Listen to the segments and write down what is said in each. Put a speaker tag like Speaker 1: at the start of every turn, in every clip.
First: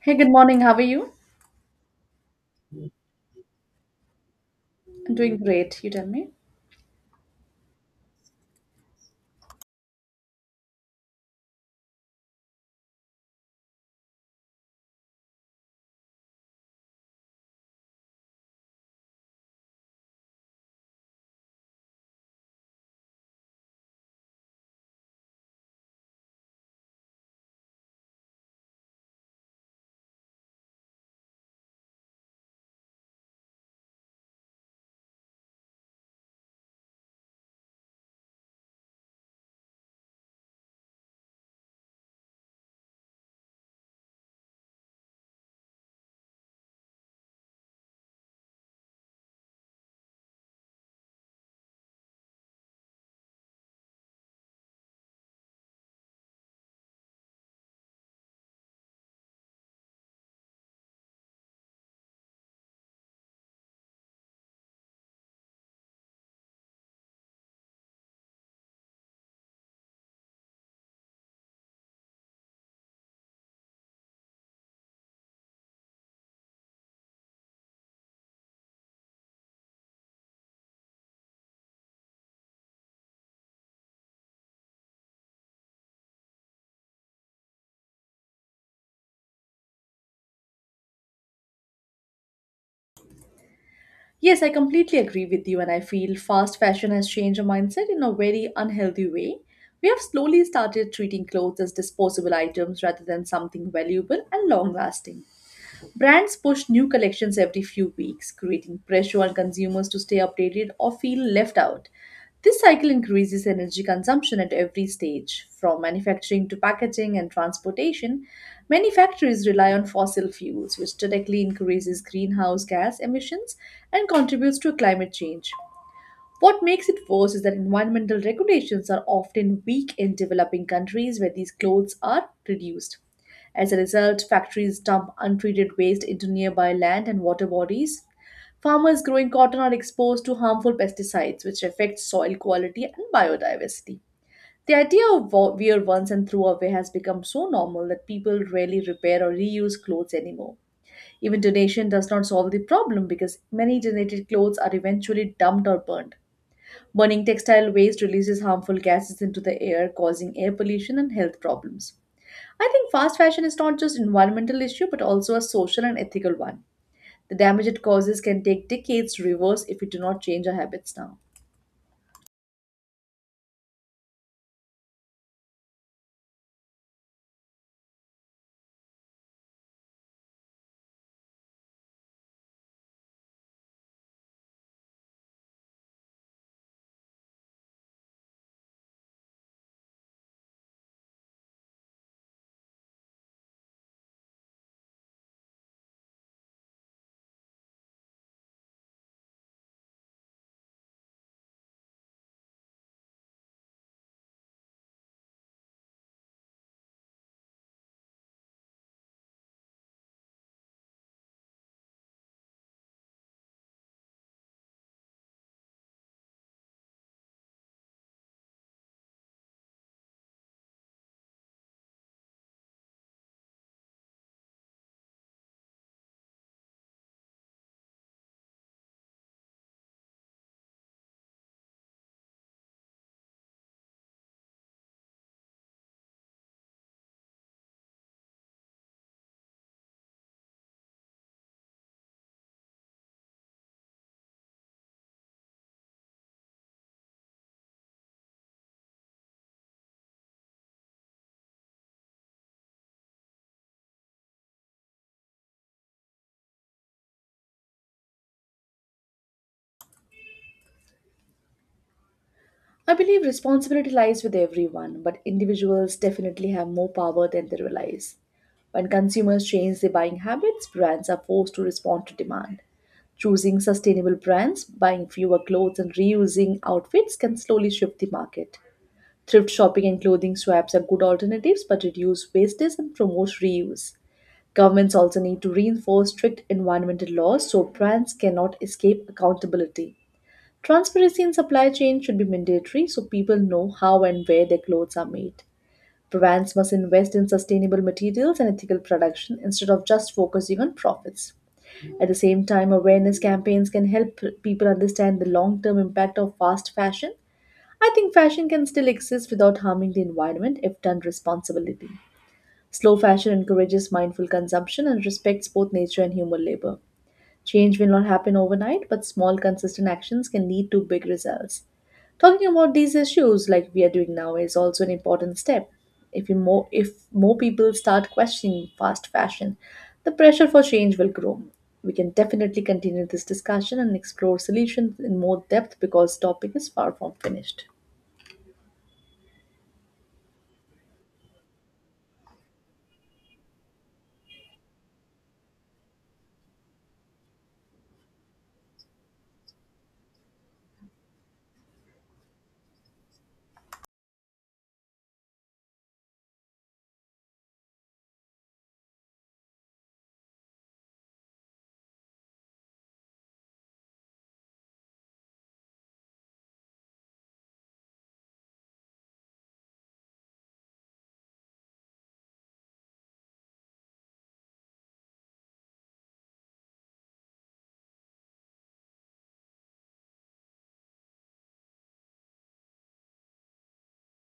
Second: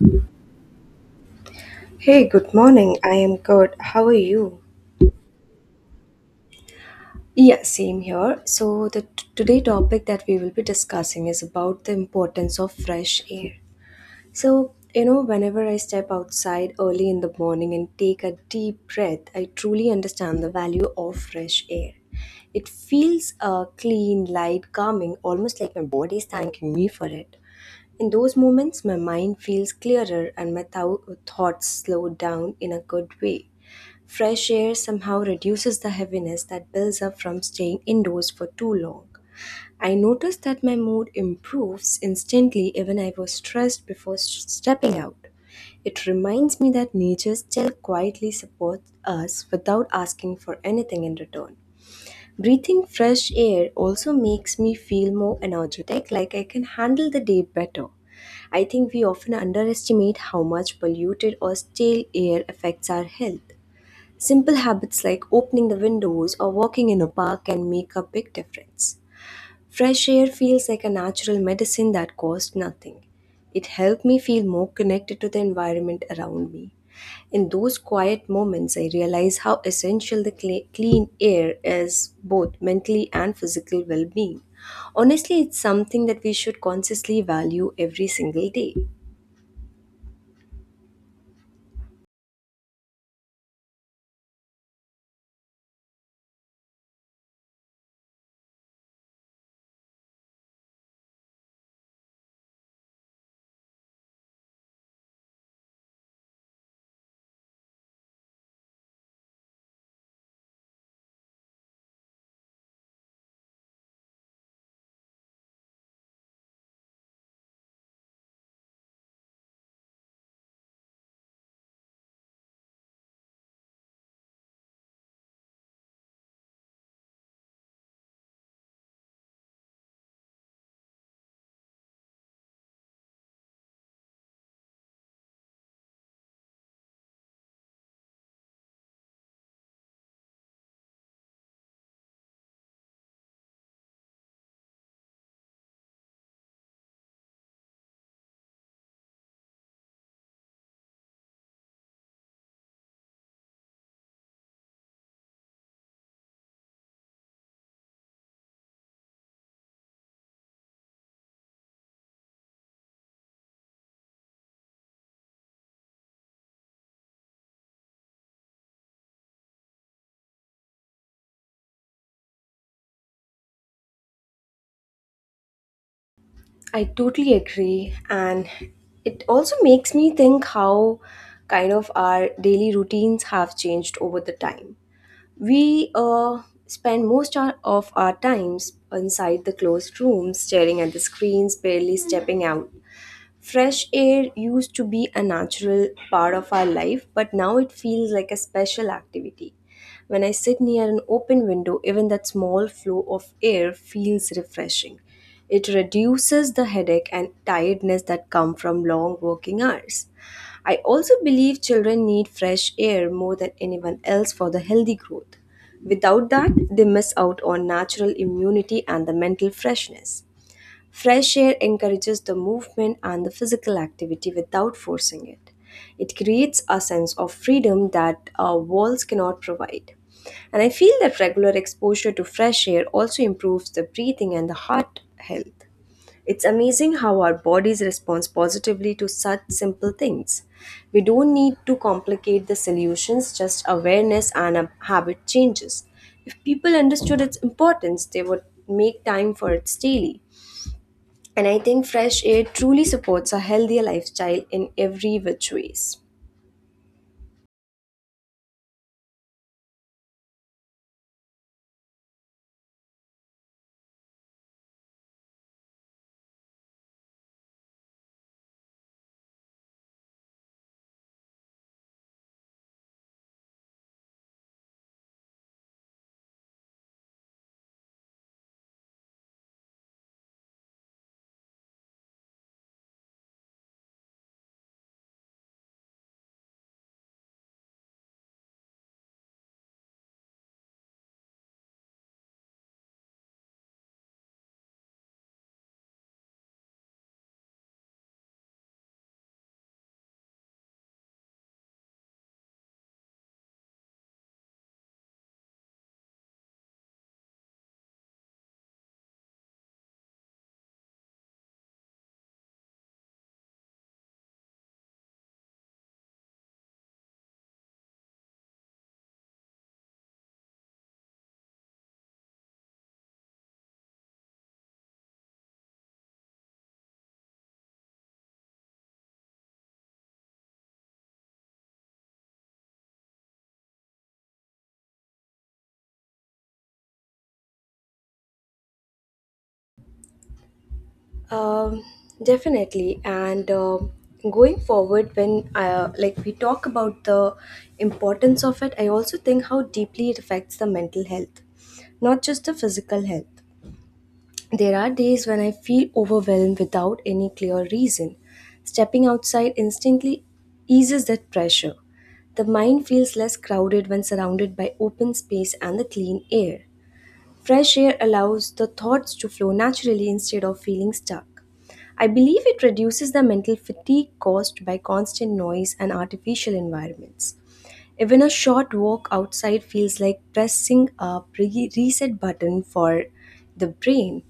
Speaker 1: Hey, good morning. How are you?
Speaker 2: Hey, good morning. I am good. How are you?
Speaker 1: I'm doing great. You tell me.
Speaker 2: Yeah, same here. So the today topic that we will be discussing is about the importance of fresh air. So, you know, whenever I step outside early in the morning and take a deep breath, I truly understand the value of fresh air. It feels clean, light, calming, almost like my body is thanking me for it. In those moments, my mind feels clearer and my thoughts slow down in a good way. Fresh air somehow reduces the heaviness that builds up from staying indoors for too long. I noticed that my mood improves instantly even I was stressed before stepping out. It reminds me that nature still quietly supports us without asking for anything in return. Breathing fresh air also makes me feel more energetic, like I can handle the day better. I think we often underestimate how much polluted or stale air affects our health. Simple habits like opening the windows or walking in a park can make a big difference. Fresh air feels like a natural medicine that costs nothing. It helped me feel more connected to the environment around me. In those quiet moments, I realize how essential the clean air is both mentally and physical well being. Honestly, it's something that we should consciously value every single day.
Speaker 1: Yes, I completely agree with you, and I feel fast fashion has changed our mindset in a very unhealthy way. We have slowly started treating clothes as disposable items rather than something valuable and long lasting. Brands push new collections every few weeks, creating pressure on consumers to stay updated or feel left out. This cycle increases energy consumption at every stage, from manufacturing to packaging and transportation. Many factories rely on fossil fuels, which directly increases greenhouse gas emissions and contributes to climate change. What makes it worse is that environmental regulations are often weak in developing countries where these clothes are produced. As a result, factories dump untreated waste into nearby land and water bodies. Farmers growing cotton are exposed to harmful pesticides, which affect soil quality and biodiversity. The idea of wear once and throw away has become so normal that people rarely repair or reuse clothes anymore. Even donation does not solve the problem because many donated clothes are eventually dumped or burned. Burning textile waste releases harmful gases into the air, causing air pollution and health problems. I think fast fashion is not just an environmental issue but also a social and ethical one. The damage it causes can take decades to reverse if we do not change our habits now.
Speaker 2: I totally agree. And it also makes me think how kind of our daily routines have changed over the time. We spend of our times inside the closed rooms, staring at the screens, barely stepping out. Fresh air used to be a natural part of our life, but now it feels like a special activity. When I sit near an open window, even that small flow of air feels refreshing. It reduces the headache and tiredness that come from long working hours. I also believe children need fresh air more than anyone else for the healthy growth. Without that, they miss out on natural immunity and the mental freshness. Fresh air encourages the movement and the physical activity without forcing it. It creates a sense of freedom that walls cannot provide. And I feel that regular exposure to fresh air also improves the breathing and the heart health. It's amazing how our bodies respond positively to such simple things. We don't need to complicate the solutions, just awareness and a habit changes. If people understood its importance, they would make time for it daily, and I think fresh air truly supports a healthier lifestyle in every which ways.
Speaker 1: I believe responsibility lies with everyone, but individuals definitely have more power than they realize. When consumers change their buying habits, brands are forced to respond to demand. Choosing sustainable brands, buying fewer clothes, and reusing outfits can slowly shift the market. Thrift shopping and clothing swaps are good alternatives but reduce wastage and promote reuse. Governments also need to reinforce strict environmental laws so brands cannot escape accountability. Transparency in supply chain should be mandatory so people know how and where their clothes are made. Brands must invest in sustainable materials and ethical production instead of just focusing on profits. At the same time, awareness campaigns can help people understand the long term impact of fast fashion. I think fashion can still exist without harming the environment if done responsibly. Slow fashion encourages mindful consumption and respects both nature and human labor. Change will not happen overnight, but small, consistent actions can lead to big results. Talking about these issues, like we are doing now, is also an important step. If more people start questioning fast fashion, the pressure for change will grow. We can definitely continue this discussion and explore solutions in more depth because topic is far from finished.
Speaker 2: Um, definitely, and going forward, when like we talk about the importance of it, I also think how deeply it affects the mental health, not just the physical health. There are days when I feel overwhelmed without any clear reason. Stepping outside instantly eases that pressure. The mind feels less crowded when surrounded by open space and the clean air. Fresh air allows the thoughts to flow naturally instead of feeling stuck. I believe it reduces the mental fatigue caused by constant noise and artificial environments. Even a short walk outside feels like pressing a reset button for the brain.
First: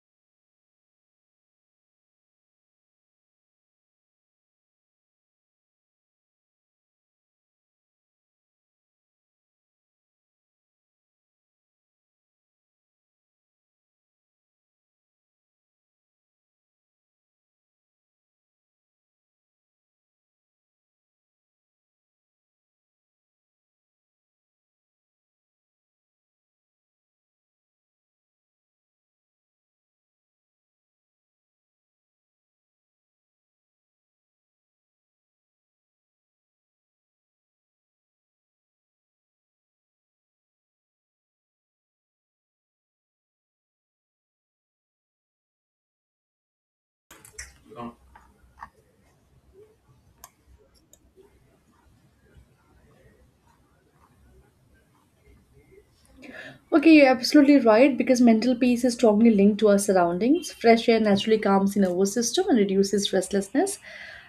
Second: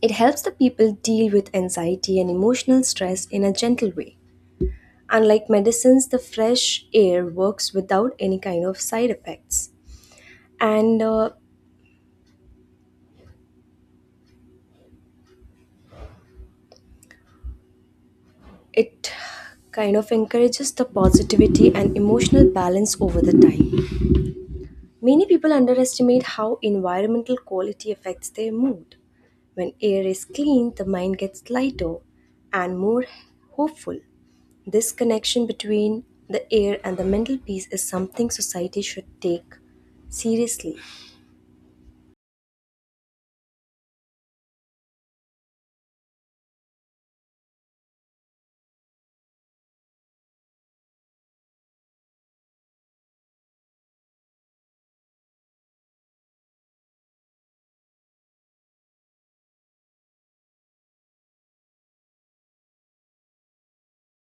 Speaker 2: It helps the people deal with anxiety and emotional stress in a gentle way. Unlike medicines, the fresh air works without any kind of side effects. And it kind of encourages the positivity and emotional balance over the time. Many people underestimate how environmental quality affects their mood. When air is clean, the mind gets lighter and more hopeful. This connection between the air and the mental peace is something society should take seriously.
Speaker 1: Okay, you're absolutely right because mental peace is strongly linked to our surroundings. Fresh air naturally calms the nervous system and reduces restlessness.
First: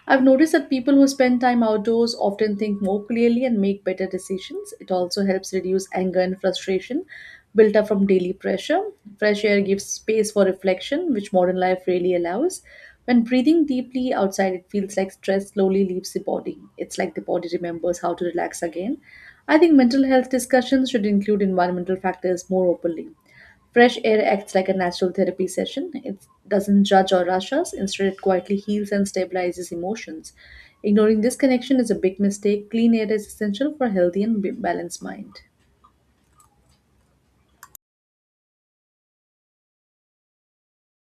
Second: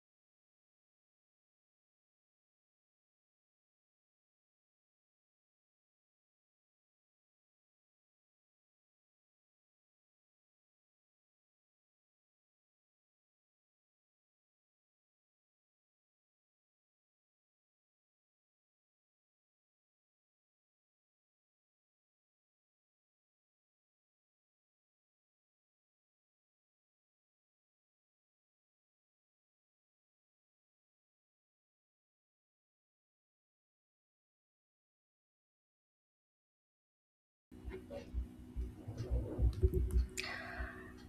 Speaker 1: I've noticed that people who spend time outdoors often think more clearly and make better decisions. It also helps reduce anger and frustration built up from daily pressure. Fresh air gives space for reflection, which modern life really allows. When breathing deeply outside, it feels like stress slowly leaves the body. It's like the body remembers how to relax again. I think mental health discussions should include environmental factors more openly. Fresh air acts like a natural therapy session. It doesn't judge or rush us; instead, it quietly heals and stabilizes emotions. Ignoring this connection is a big mistake. Clean air is essential for a healthy and balanced mind.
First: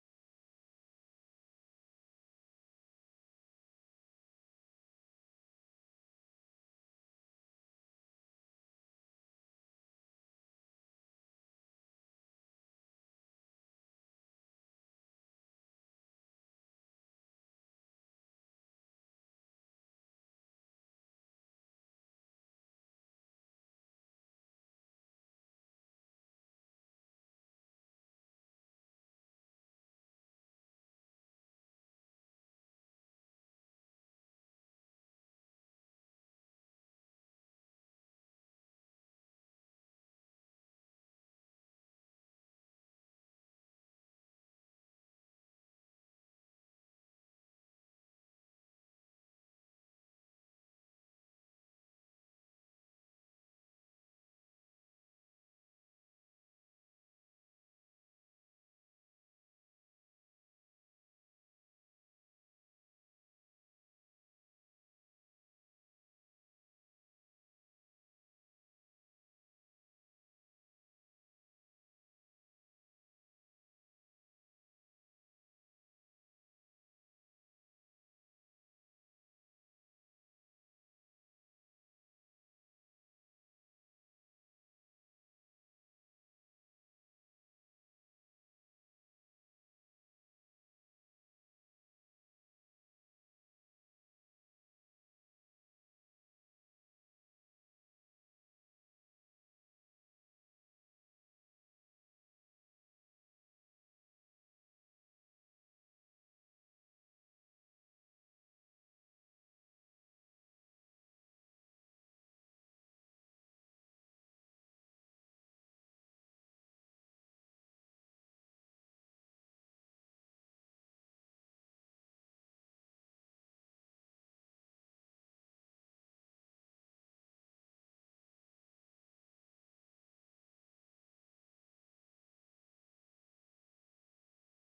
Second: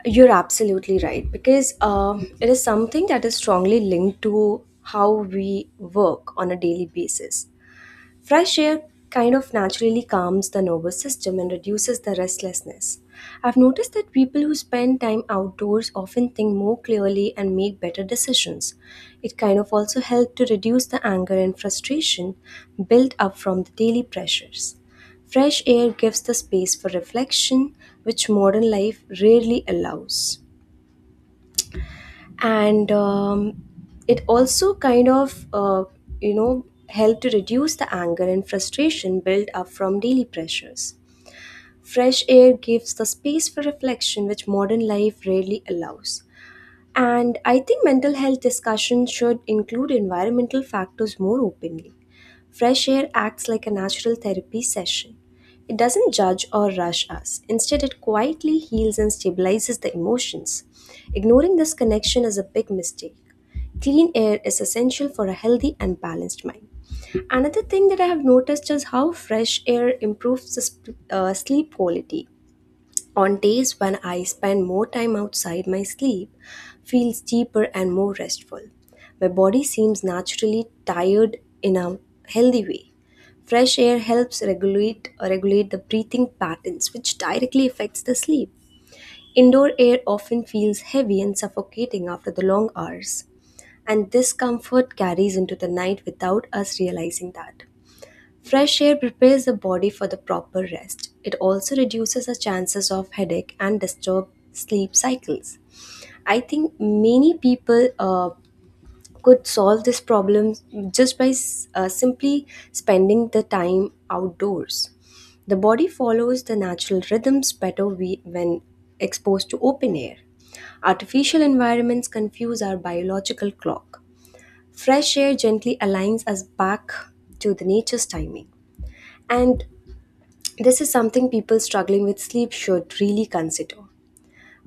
Speaker 2: You're absolutely right because it is something that is strongly linked to how we work on a daily basis. Fresh air kind of naturally calms the nervous system and reduces the restlessness. I've noticed that people who spend time outdoors often think more clearly and make better decisions. It kind of also helps to reduce the anger and frustration built up from the daily pressures. Fresh air gives the space for reflection, which modern life rarely allows, and it also kind of you know help to reduce the anger and frustration built up from daily pressures. Fresh air gives the space for reflection which modern life rarely allows, and I think mental health discussions should include environmental factors more openly. Fresh air acts like a natural therapy session. It doesn't judge or rush us. Instead, it quietly heals and stabilizes the emotions. Ignoring this connection is a big mistake. Clean air is essential for a healthy and balanced mind. Another thing that I have noticed is how fresh air improves the sleep quality. On days when I spend more time outside, my sleep feels deeper and more restful. My body seems naturally tired in a healthy way. Fresh air helps regulate the breathing patterns, which directly affects the sleep. Indoor air often feels heavy and suffocating after the long hours, and this comfort carries into the night without us realizing that. Fresh air prepares the body for the proper rest. It also reduces the chances of headache and disturb sleep cycles. I think many people could solve this problem just by simply spending the time outdoors. The body follows the natural rhythms better when exposed to open air. Artificial environments confuse our biological clock. Fresh air gently aligns us back to the nature's timing. And this is something people struggling with sleep should really consider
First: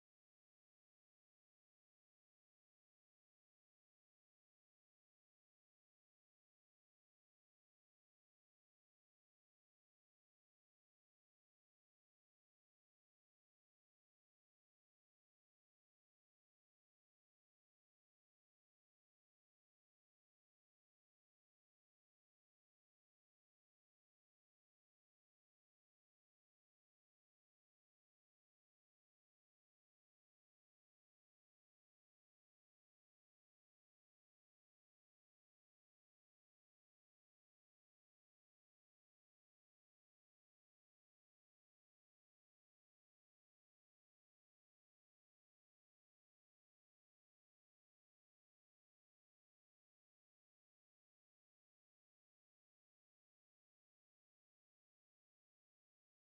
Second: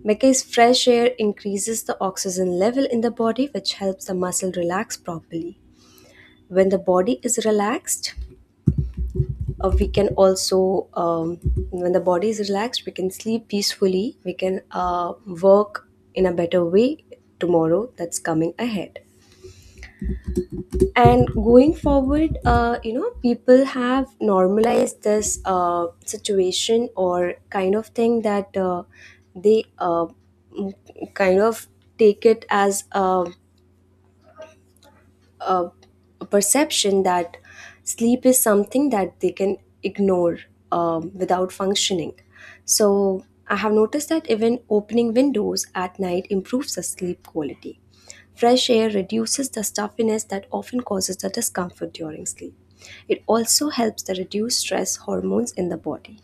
Speaker 2: because fresh air increases the oxygen level in the body, which helps the muscle relax properly. When the body is relaxed, we can also, When the body is relaxed, we can sleep peacefully, we can work in a better way tomorrow that's coming ahead. And going forward you know people have normalized this situation or kind of thing that they uh, m- kind of take it as a, a perception that sleep is something that they can ignore without functioning. So I have noticed that even opening windows at night improves the sleep quality. Fresh air reduces the stuffiness that often causes the discomfort during sleep. It also helps to reduce stress hormones in the body.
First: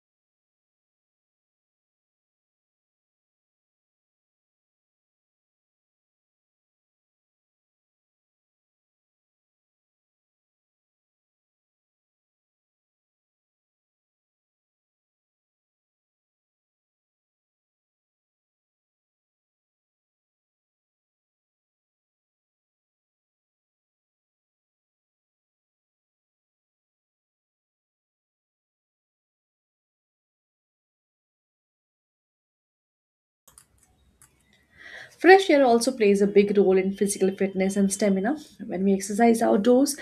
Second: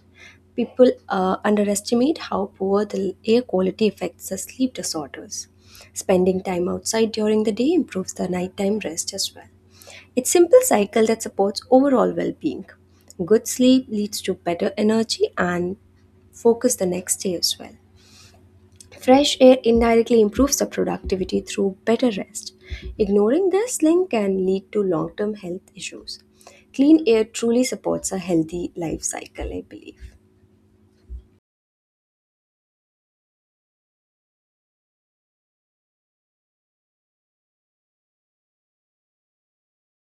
Speaker 2: People underestimate how poor the air quality affects the sleep disorders. Spending time outside during the day improves the nighttime rest as well. It's a simple cycle that supports overall well-being. Good sleep leads to better energy and focus the next day as well. Fresh air indirectly improves the productivity through better rest. Ignoring this link can lead to long-term health issues. Clean air truly supports a healthy life cycle, I believe.
Speaker 1: Fresh air also plays a big role in physical fitness and stamina. When we exercise outdoors,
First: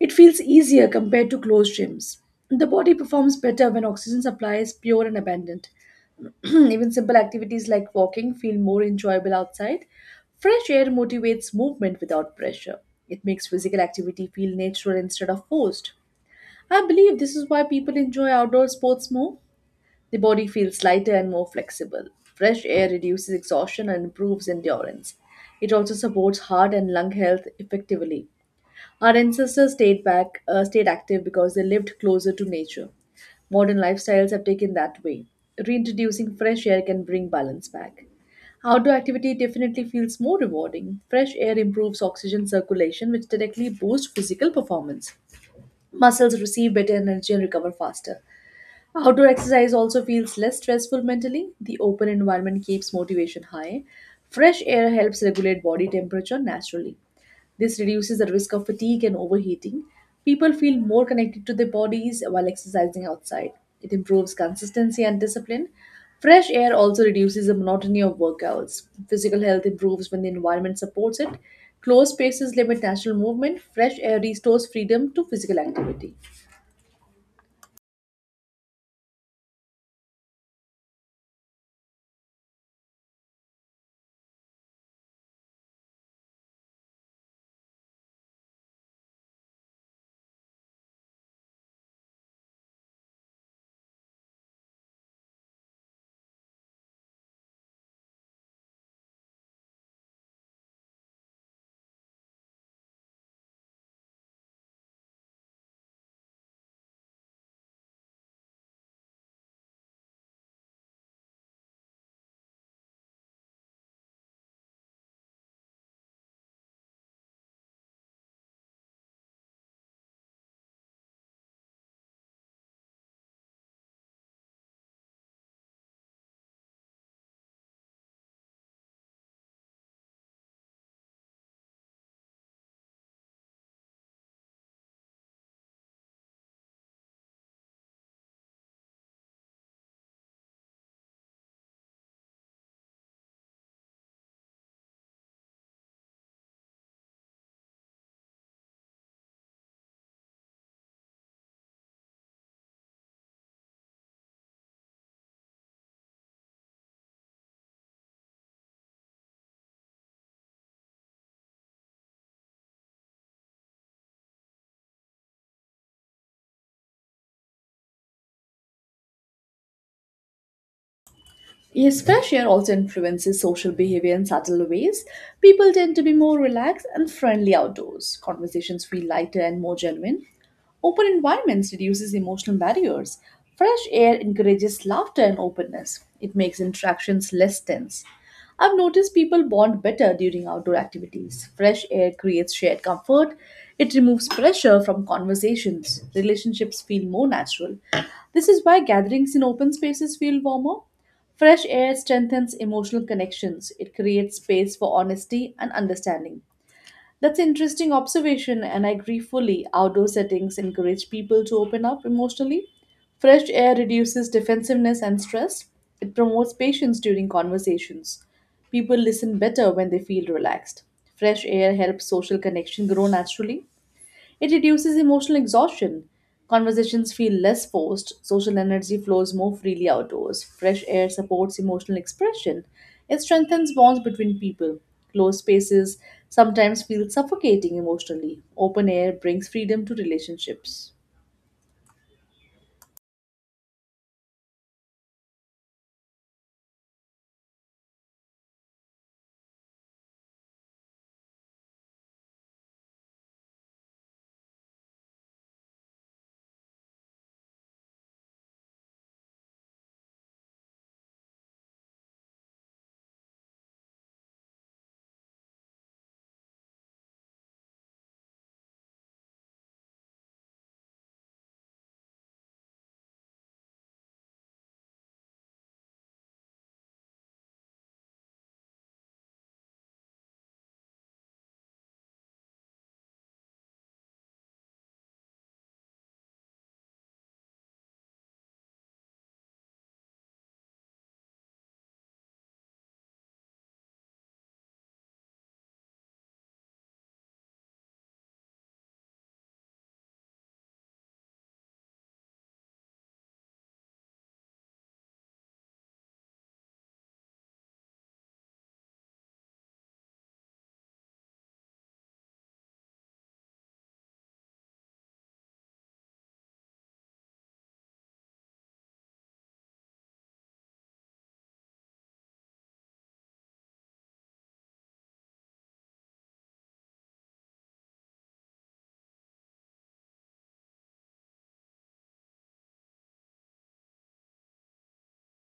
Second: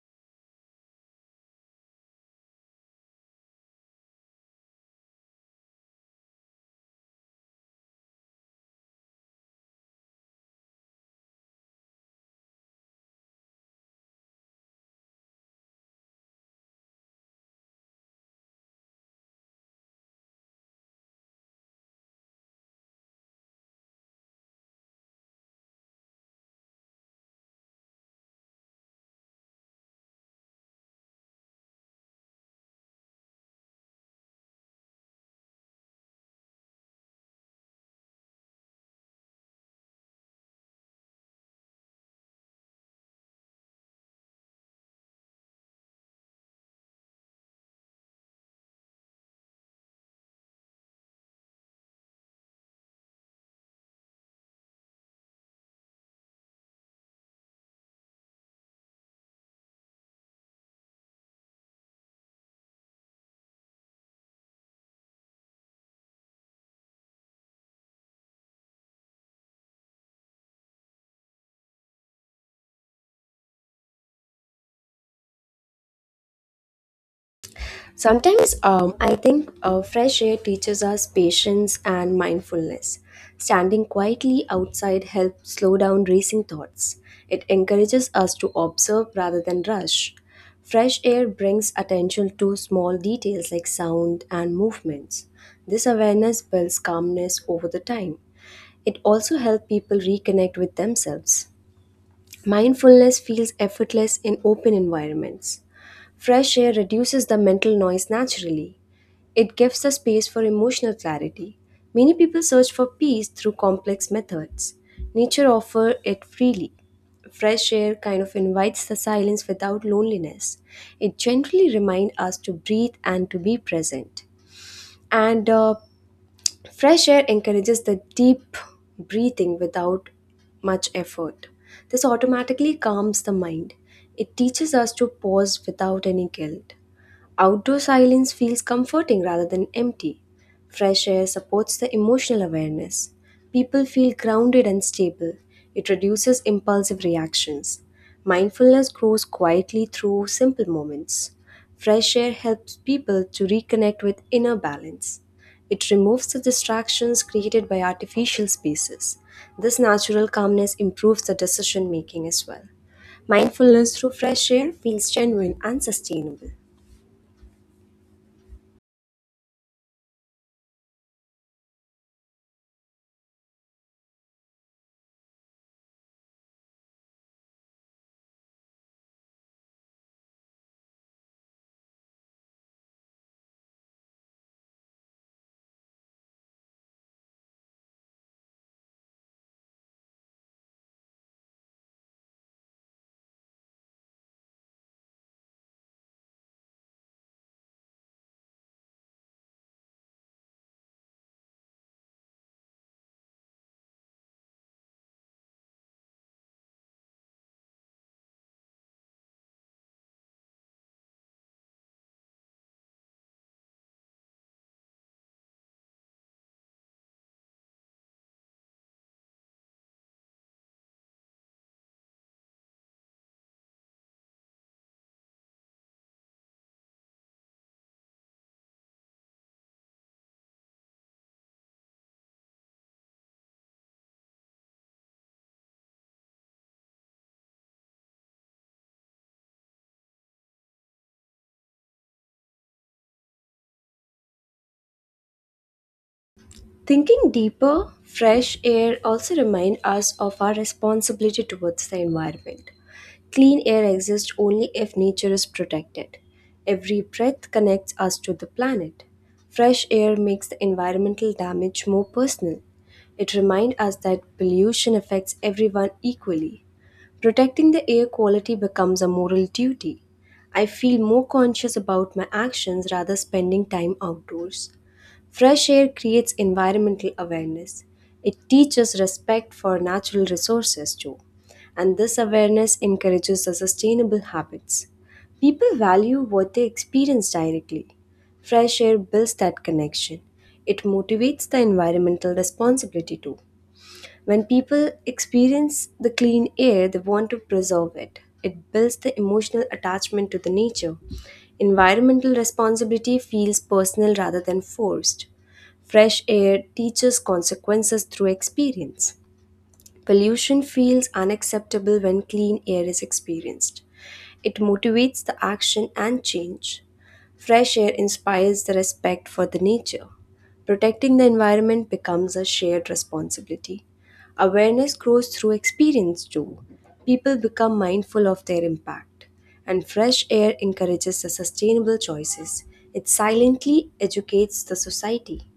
Speaker 1: it feels easier compared to closed gyms. The body performs better when oxygen supply is pure and abundant. Even simple activities like walking feel more enjoyable outside. Fresh air motivates movement without pressure. It makes physical activity feel natural instead of forced. I believe this is why people enjoy outdoor sports more. The body feels lighter and more flexible. Fresh air reduces exhaustion and improves endurance. It also supports heart and lung health effectively. Our ancestors stayed back, stayed active because they lived closer to nature. Modern lifestyles have taken that way. Reintroducing fresh air can bring balance back. Outdoor activity definitely feels more rewarding. Fresh air improves oxygen circulation, which directly boosts physical performance. Muscles receive better energy and recover faster. Outdoor exercise also feels less stressful mentally. The open environment keeps motivation high. Fresh air helps regulate body temperature naturally. This reduces the risk of fatigue and overheating. People feel more connected to their bodies while exercising outside. It improves consistency and discipline. Fresh air also reduces the monotony of workouts. Physical health improves when the environment supports it. Closed spaces limit natural movement. Fresh air restores freedom to physical activity.
Speaker 2: Sometimes I think fresh air teaches us patience and mindfulness. Standing quietly outside helps slow down racing thoughts. It encourages us to observe rather than rush. Fresh air brings attention to small details like sound and movements. This awareness builds calmness over the time. It also helps people reconnect with themselves. Mindfulness feels effortless in open environments. Fresh air reduces the mental noise naturally. It gives a space for emotional clarity. Many people search for peace through complex methods. Nature offers it freely. Fresh air kind of invites the silence without loneliness. It gently reminds us to breathe and to be present. And fresh air encourages the deep breathing without much effort. This automatically calms the mind. It teaches us to pause without any guilt. Outdoor silence feels comforting rather than empty. Fresh air supports the emotional awareness. People feel grounded and stable. It reduces impulsive reactions. Mindfulness grows quietly through simple moments. Fresh air helps people to reconnect with inner balance. It removes the distractions created by artificial spaces. This natural calmness improves the decision making as well. Mindfulness through fresh air feels genuine and sustainable.
Speaker 1: Yes, fresh air also influences social behavior in subtle ways. People tend to be more relaxed and friendly outdoors. Conversations feel lighter and more genuine. Open environments reduces emotional barriers. Fresh air encourages laughter and openness. It makes interactions less tense. I've noticed people bond better during outdoor activities. Fresh air creates shared comfort. It removes pressure from conversations. Relationships feel more natural. This is why gatherings in open spaces feel warmer. Fresh air strengthens emotional connections. It creates space for honesty and understanding. That's an interesting observation, and I agree fully. Outdoor settings encourage people to open up emotionally. Fresh air reduces defensiveness and stress. It promotes patience during conversations. People listen better when they feel relaxed. Fresh air helps social connection grow naturally. It reduces emotional exhaustion. Conversations feel less forced, social energy flows more freely outdoors, fresh air supports emotional expression. It strengthens bonds between people. Closed spaces sometimes feel suffocating emotionally. Open air brings freedom to relationships.
Speaker 2: Thinking deeper, fresh air also reminds us of our responsibility towards the environment. Clean air exists only if nature is protected. Every breath connects us to the planet. Fresh air makes the environmental damage more personal. It reminds us that pollution affects everyone equally. Protecting the air quality becomes a moral duty. I feel more conscious about my actions rather spending time outdoors. Fresh air creates environmental awareness. It teaches respect for natural resources too. And this awareness encourages the sustainable habits. People value what they experience directly. Fresh air builds that connection. It motivates the environmental responsibility too. When people experience the clean air, they want to preserve it. It builds the emotional attachment to the nature. Environmental responsibility feels personal rather than forced. Fresh air teaches consequences through experience. Pollution feels unacceptable when clean air is experienced. It motivates the action and change. Fresh air inspires the respect for the nature. Protecting the environment becomes a shared responsibility. Awareness grows through experience too. People become mindful of their impact, and fresh air encourages the sustainable choices. It silently educates the society.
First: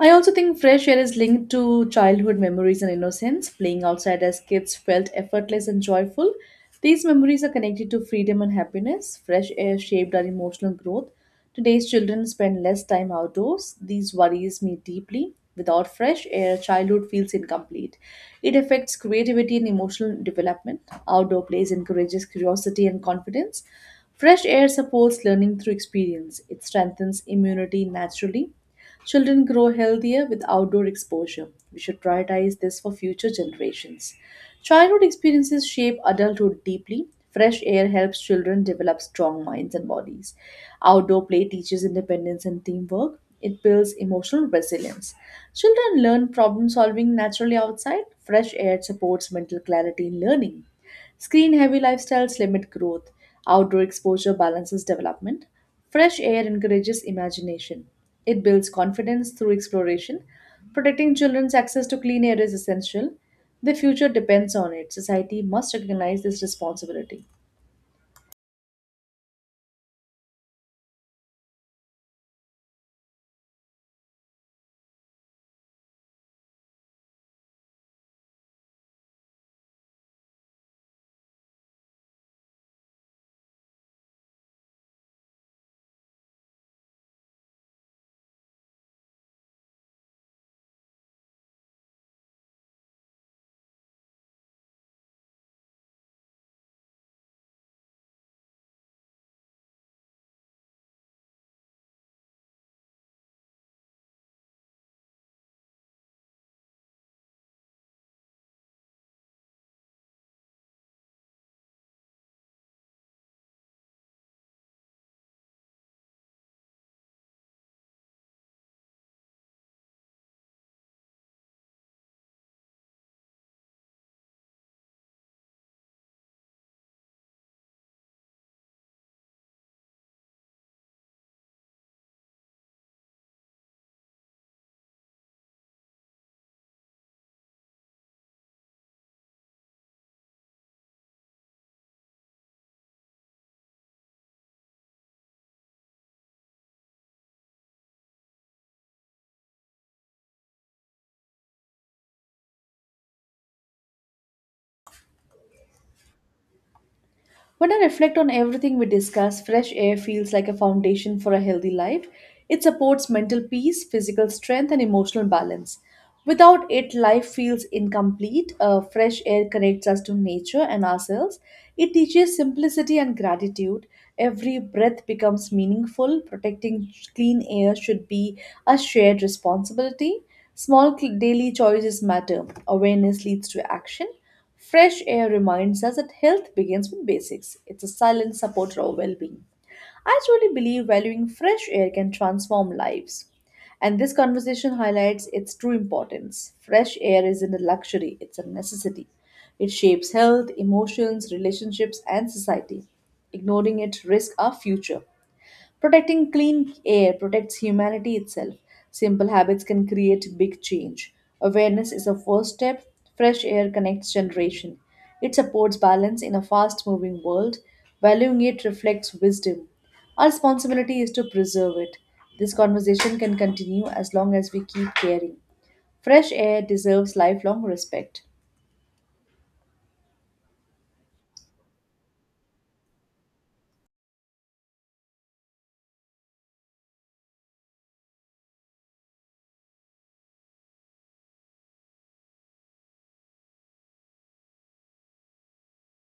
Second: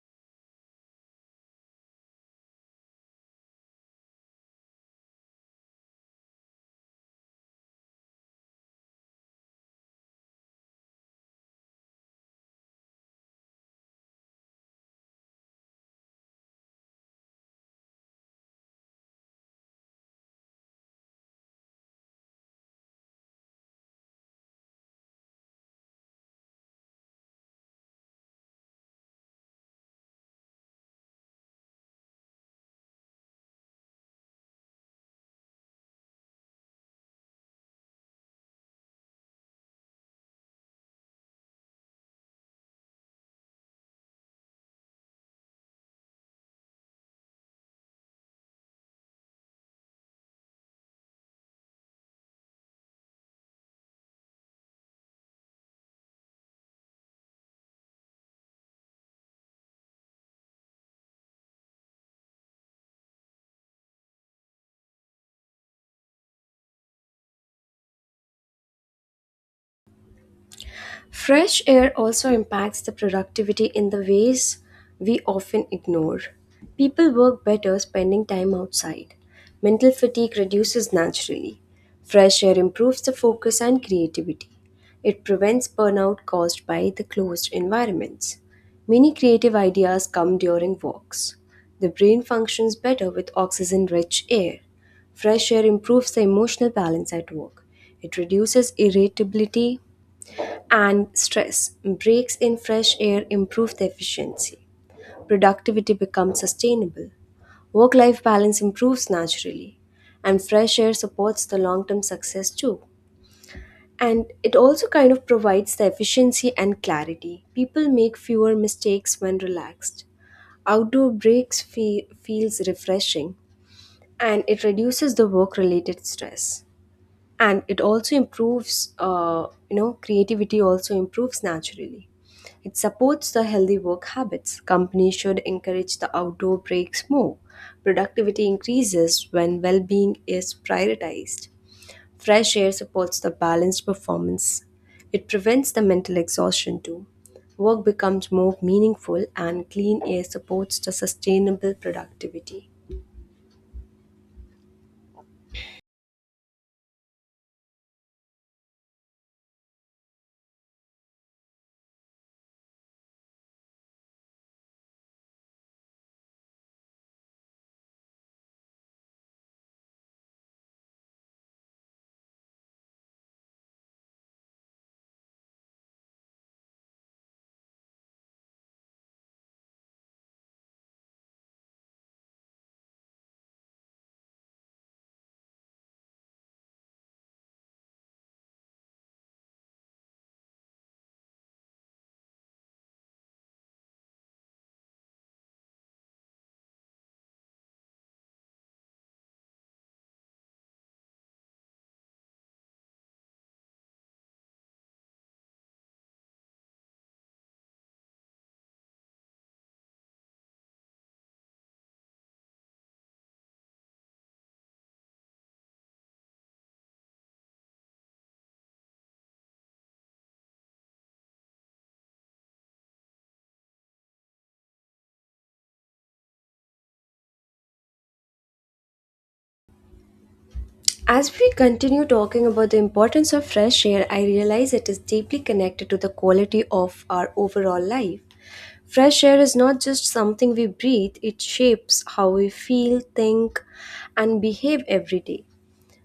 Speaker 1: I also think fresh air is linked to childhood memories and innocence. Playing outside as kids felt effortless and joyful. These memories are connected to freedom and happiness. Fresh air shaped our emotional growth. Today's children spend less time outdoors. These worries me deeply. Without fresh air, childhood feels incomplete. It affects creativity and emotional development. Outdoor plays encourages curiosity and confidence. Fresh air supports learning through experience. It strengthens immunity naturally. Children grow healthier with outdoor exposure. We should prioritize this for future generations. Childhood experiences shape adulthood deeply. Fresh air helps children develop strong minds and bodies. Outdoor play teaches independence and teamwork. It builds emotional resilience. Children learn problem solving naturally outside. Fresh air supports mental clarity in learning. Screen heavy lifestyles limit growth, outdoor exposure balances development, fresh air encourages imagination. It builds confidence through exploration. Protecting children's access to clean air is essential. The future depends on it. Society must recognize this responsibility.
Speaker 2: Fresh air also impacts the productivity in the ways we often ignore. People work better spending time outside. Mental fatigue reduces naturally. Fresh air improves the focus and creativity. It prevents burnout caused by the closed environments. Many creative ideas come during walks. The brain functions better with oxygen rich air. Fresh air improves the emotional balance at work. It reduces irritability and stress. Breaks in fresh air improve the efficiency. Productivity becomes sustainable. Work life balance improves naturally. And fresh air supports the long term success too. And it also kind of provides the efficiency and clarity. People make fewer mistakes when relaxed. Outdoor breaks feels refreshing, and it reduces the work related stress, and it also improves creativity also improves naturally. It supports the healthy work habits. Companies should encourage the outdoor breaks more. Productivity increases when well-being is prioritized. Fresh air supports the balanced performance. It prevents the mental exhaustion too. Work becomes more meaningful, and clean air supports the sustainable productivity.
Speaker 1: When I reflect on everything we discuss, fresh air feels like a foundation for a healthy life. It supports mental peace, physical strength, and emotional balance. Without it, life feels incomplete. Fresh air connects us to nature and ourselves. It teaches simplicity and gratitude. Every breath becomes meaningful. Protecting clean air should be a shared responsibility. Daily choices matter. Awareness leads to action. Fresh air reminds us that health begins with basics. It's a silent supporter of well being. I truly believe valuing fresh air can transform lives. And this conversation highlights its true importance. Fresh air isn't a luxury, it's a necessity. It shapes health, emotions, relationships, and society. Ignoring it risks our future. Protecting clean air protects humanity itself. Simple habits can create big change. Awareness is a first step. Fresh air connects generation. It supports balance in a fast moving world. Valuing it reflects wisdom. Our responsibility is to preserve it. This conversation can continue as long as we keep caring. Fresh air deserves lifelong respect.
Speaker 2: As we continue talking about the importance of fresh air, I realize it is deeply connected to the quality of our overall life. Fresh air is not just something we breathe, it shapes how we feel, think, and behave every day.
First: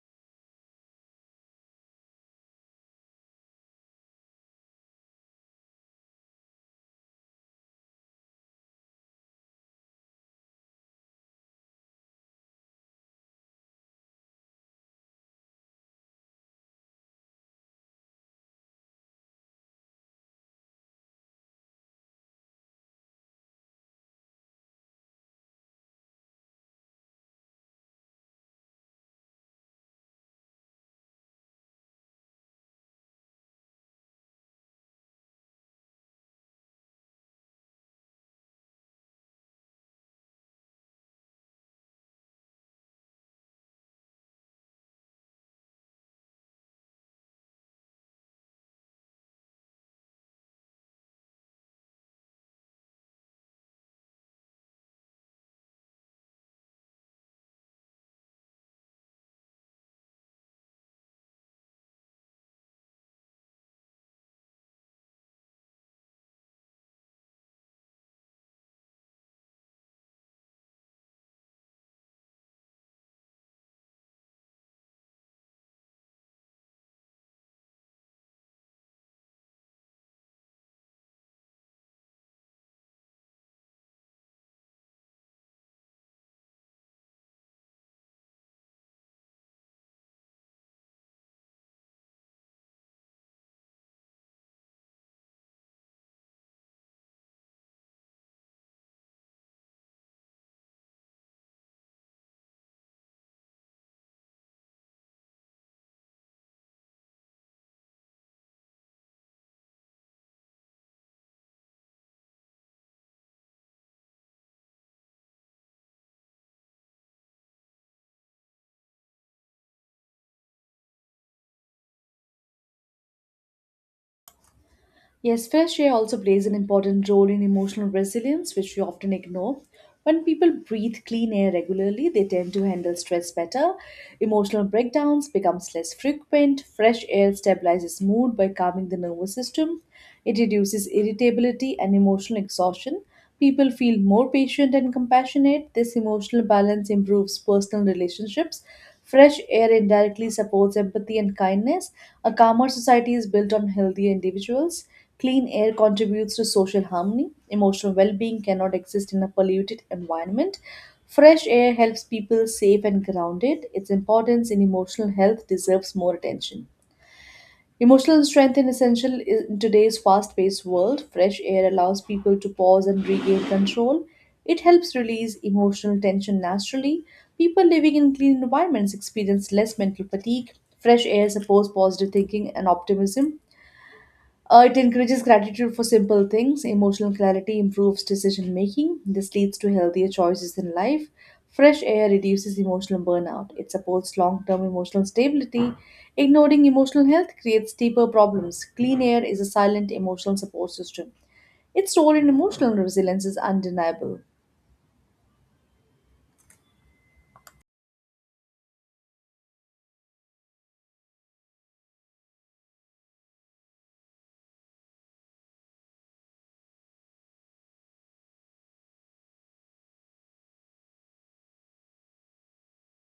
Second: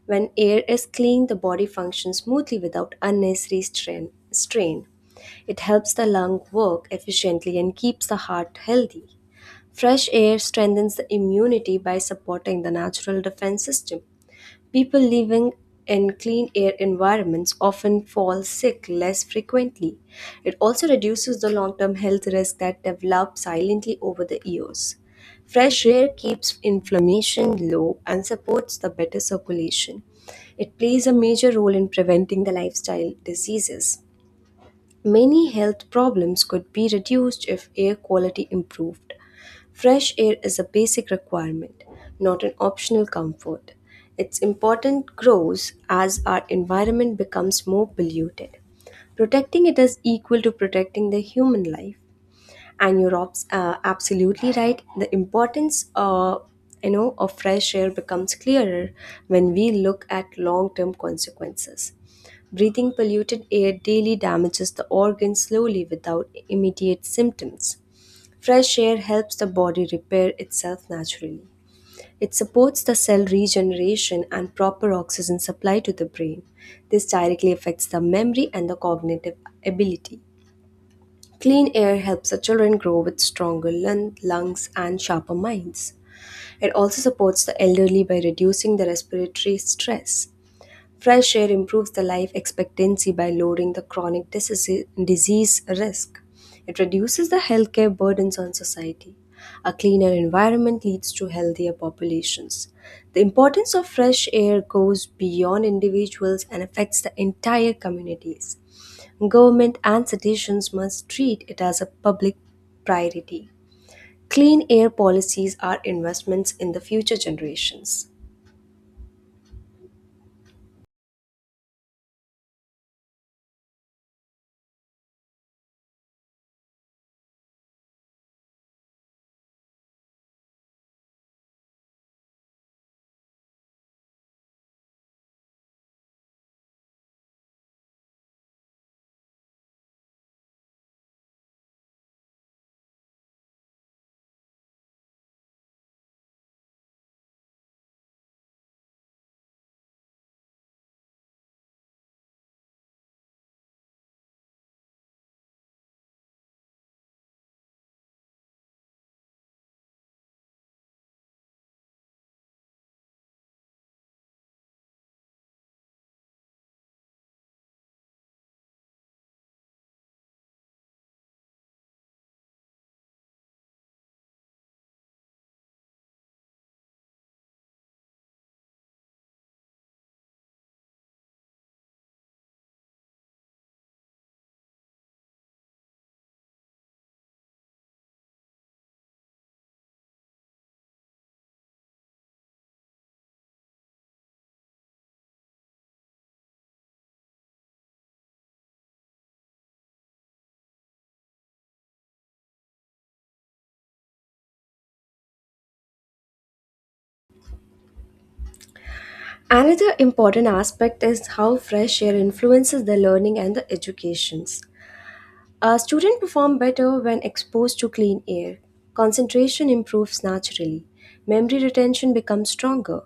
Speaker 2: When air is clean, the body functions smoothly without unnecessary strain. It helps the lung work efficiently and keeps the heart healthy. Fresh air strengthens the immunity by supporting the natural defense system. People living in clean air environments often fall sick less frequently. It also reduces the long term health risks that develop silently over the years. Fresh air keeps inflammation low and supports the better circulation. It plays a major role in preventing the lifestyle diseases. Many health problems could be reduced if air quality improved. Fresh air is a basic requirement, not an optional comfort. Its importance grows as our environment becomes more polluted. Protecting it is equal to protecting the human life, and you're absolutely right. The importance of fresh air becomes clearer when we look at long-term consequences. Breathing polluted air daily damages the organs slowly without immediate symptoms. Fresh air helps the body repair itself naturally. It supports the cell regeneration and proper oxygen supply to the brain. This directly affects the memory and the cognitive ability. Clean air helps the children grow with stronger lungs and sharper minds. It also supports the elderly by reducing the respiratory stress. Fresh air improves the life expectancy by lowering the chronic disease risk. It reduces the healthcare burdens on society. A cleaner environment leads to healthier populations. The importance of fresh air goes beyond individuals and affects the entire communities. Government and citizens must treat it as a public priority. Clean air policies are investments in the future generations.
Speaker 1: Yes, fresh air also plays an important role in emotional resilience, which we often ignore. When people breathe clean air regularly, they tend to handle stress better. Emotional breakdowns becomes less frequent. Fresh air stabilizes mood by calming the nervous system. It reduces irritability and emotional exhaustion. People feel more patient and compassionate. This emotional balance improves personal relationships. Fresh air indirectly supports empathy and kindness. A calmer society is built on healthier individuals. Clean air contributes to social harmony. Emotional well being cannot exist in a polluted environment. Fresh air helps people safe and grounded. Its importance in emotional health deserves more attention. Emotional strength is essential in today's fast paced world. Fresh air allows people to pause and regain control. It helps release emotional tension naturally. People living in clean environments experience less mental fatigue. Fresh air supports positive thinking and optimism. It encourages gratitude for simple things. Emotional clarity improves decision making. This leads to healthier choices in life. Fresh air reduces emotional burnout. It supports long term emotional stability. Ignoring emotional health creates deeper problems. Clean air is a silent emotional support system. Its role in emotional resilience is undeniable.
Speaker 2: Another important aspect is how fresh air influences the learning and the educations. Students perform better when exposed to clean air. Concentration improves naturally. Memory retention becomes stronger.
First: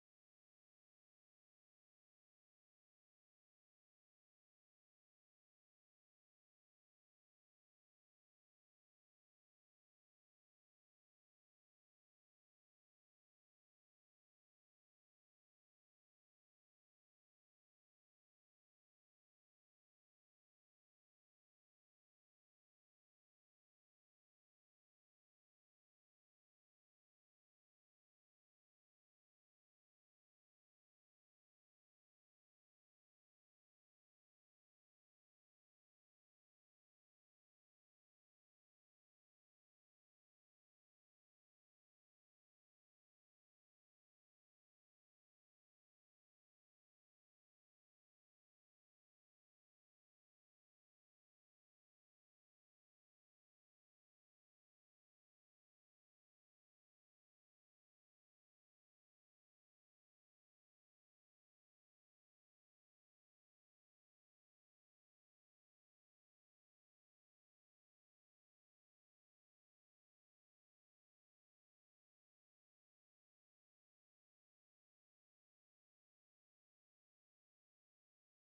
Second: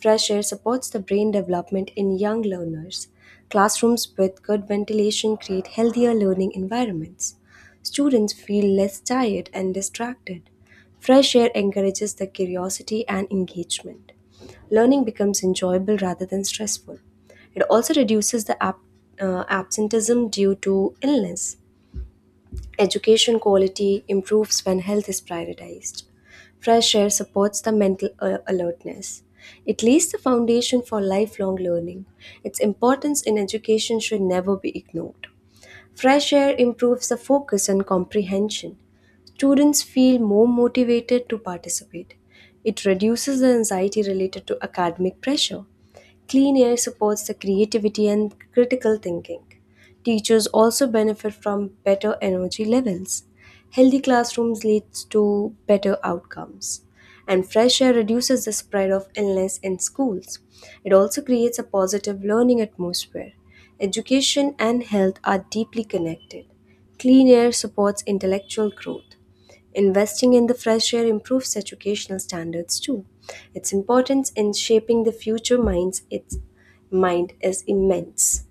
Speaker 2: Fresh air supports the brain development in young learners. Classrooms with good ventilation create healthier learning environments. Students feel less tired and distracted. Fresh air encourages the curiosity and engagement. Learning becomes enjoyable rather than stressful. It also reduces the absenteeism due to illness. Education quality improves when health is prioritized. Fresh air supports the mental alertness. It lays the foundation for lifelong learning. Its importance in education should never be ignored. Fresh air improves the focus and comprehension. Students feel more motivated to participate. It reduces the anxiety related to academic pressure. Clean air supports the creativity and critical thinking. Teachers also benefit from better energy levels. Healthy classrooms leads to better outcomes, and fresh air reduces the spread of illness in schools. It also creates a positive learning atmosphere. Education and health are deeply connected. Clean air supports intellectual growth. Investing in the fresh air improves educational standards too. Its importance in shaping the future mind is immense.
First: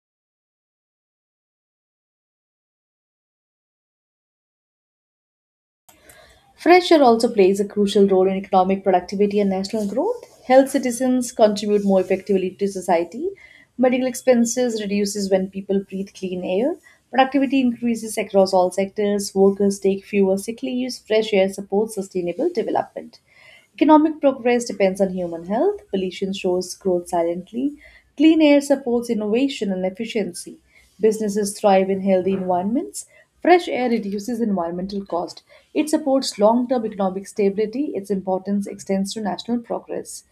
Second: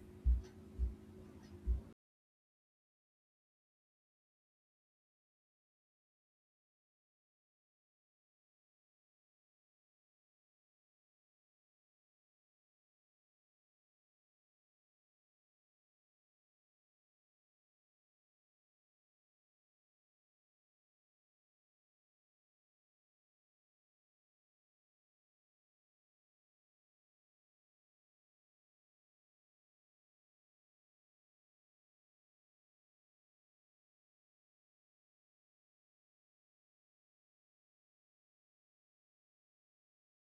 Speaker 1: Fresh air also plays a crucial role in economic productivity and national growth. Health citizens contribute more effectively to society. Medical expenses reduces when people breathe clean air. Productivity increases across all sectors. Workers take fewer sick leaves. Fresh air supports sustainable development. Economic progress depends on human health. Pollution shows growth silently. Clean air supports innovation and efficiency. Businesses thrive in healthy environments. Fresh air reduces environmental cost. It supports long term economic stability. Its importance extends to national progress.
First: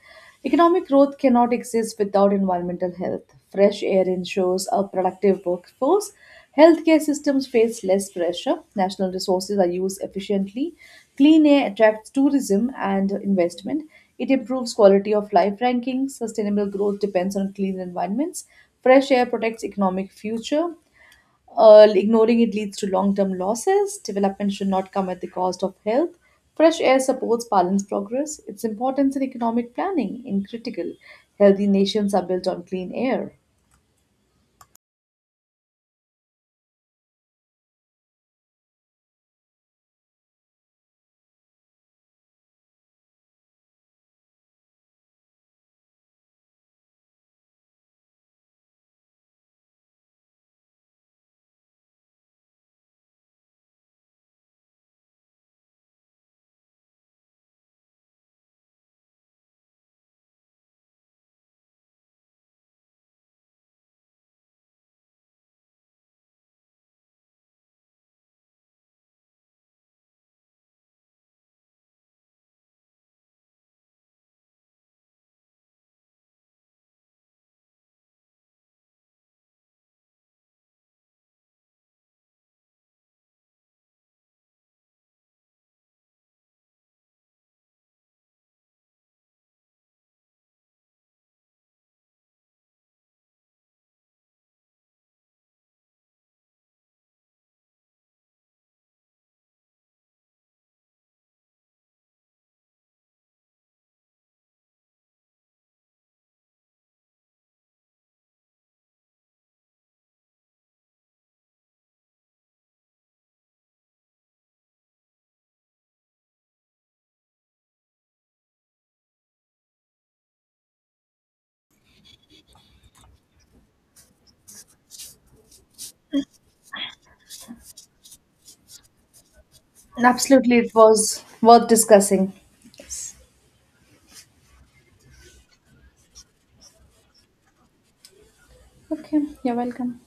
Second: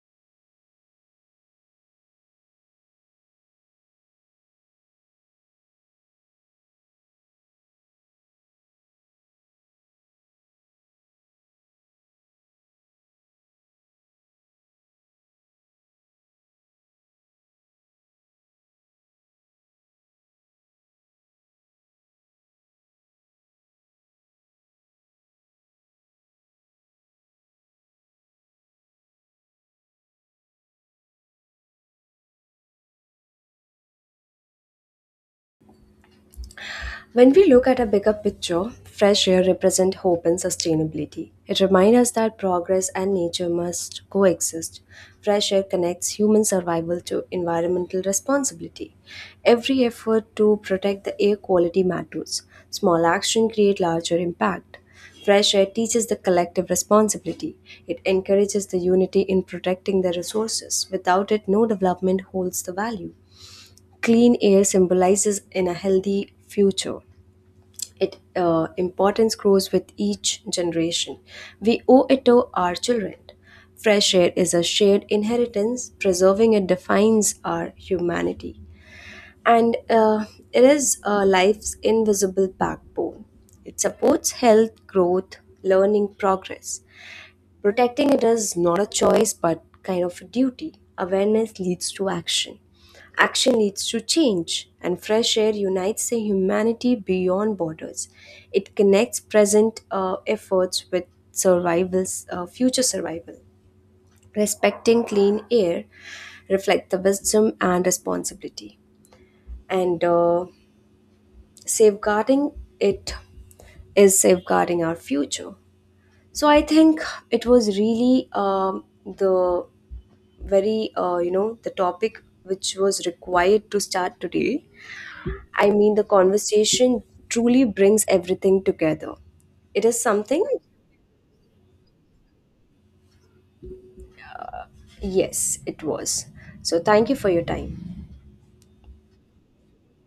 Speaker 1: Economic growth cannot exist without environmental health. Fresh air ensures a productive workforce. Healthcare systems face less pressure. National resources are used efficiently. Clean air attracts tourism and investment. It improves quality of life rankings. Sustainable growth depends on clean environments. Fresh air protects economic future. Ignoring it leads to long-term losses. Development should not come at the cost of health. Fresh air supports balanced progress. Its importance in economic planning in critical. Healthy nations are built on clean air.
Speaker 2: When we look at a bigger picture, fresh air represents hope and sustainability. It reminds us that progress and nature must coexist. Fresh air connects human survival to environmental responsibility. Every effort to protect the air quality matters. Small action create larger impact. Fresh air teaches the collective responsibility. It encourages the unity in protecting the resources. Without it, no development holds the value. Clean air symbolizes in a healthy future. It importance grows with each generation. We owe it to our children. Fresh air is a shared inheritance. Preserving it defines our humanity, and it is life's invisible backbone. It supports health, growth, learning, progress. Protecting it is not a choice but kind of a duty. Awareness leads to action. Action leads to change, and fresh air unites the humanity beyond borders. It connects present efforts with survival's future survival. Respecting clean air reflects the wisdom and responsibility, and safeguarding it is safeguarding our future. So I think it was really the very the topic which was required to start today. I mean, the conversation truly brings everything together. It is something.
Speaker 1: Absolutely, it was worth discussing.
Speaker 2: Yes, it was. So thank you for your time.
Speaker 1: Okay, you're welcome.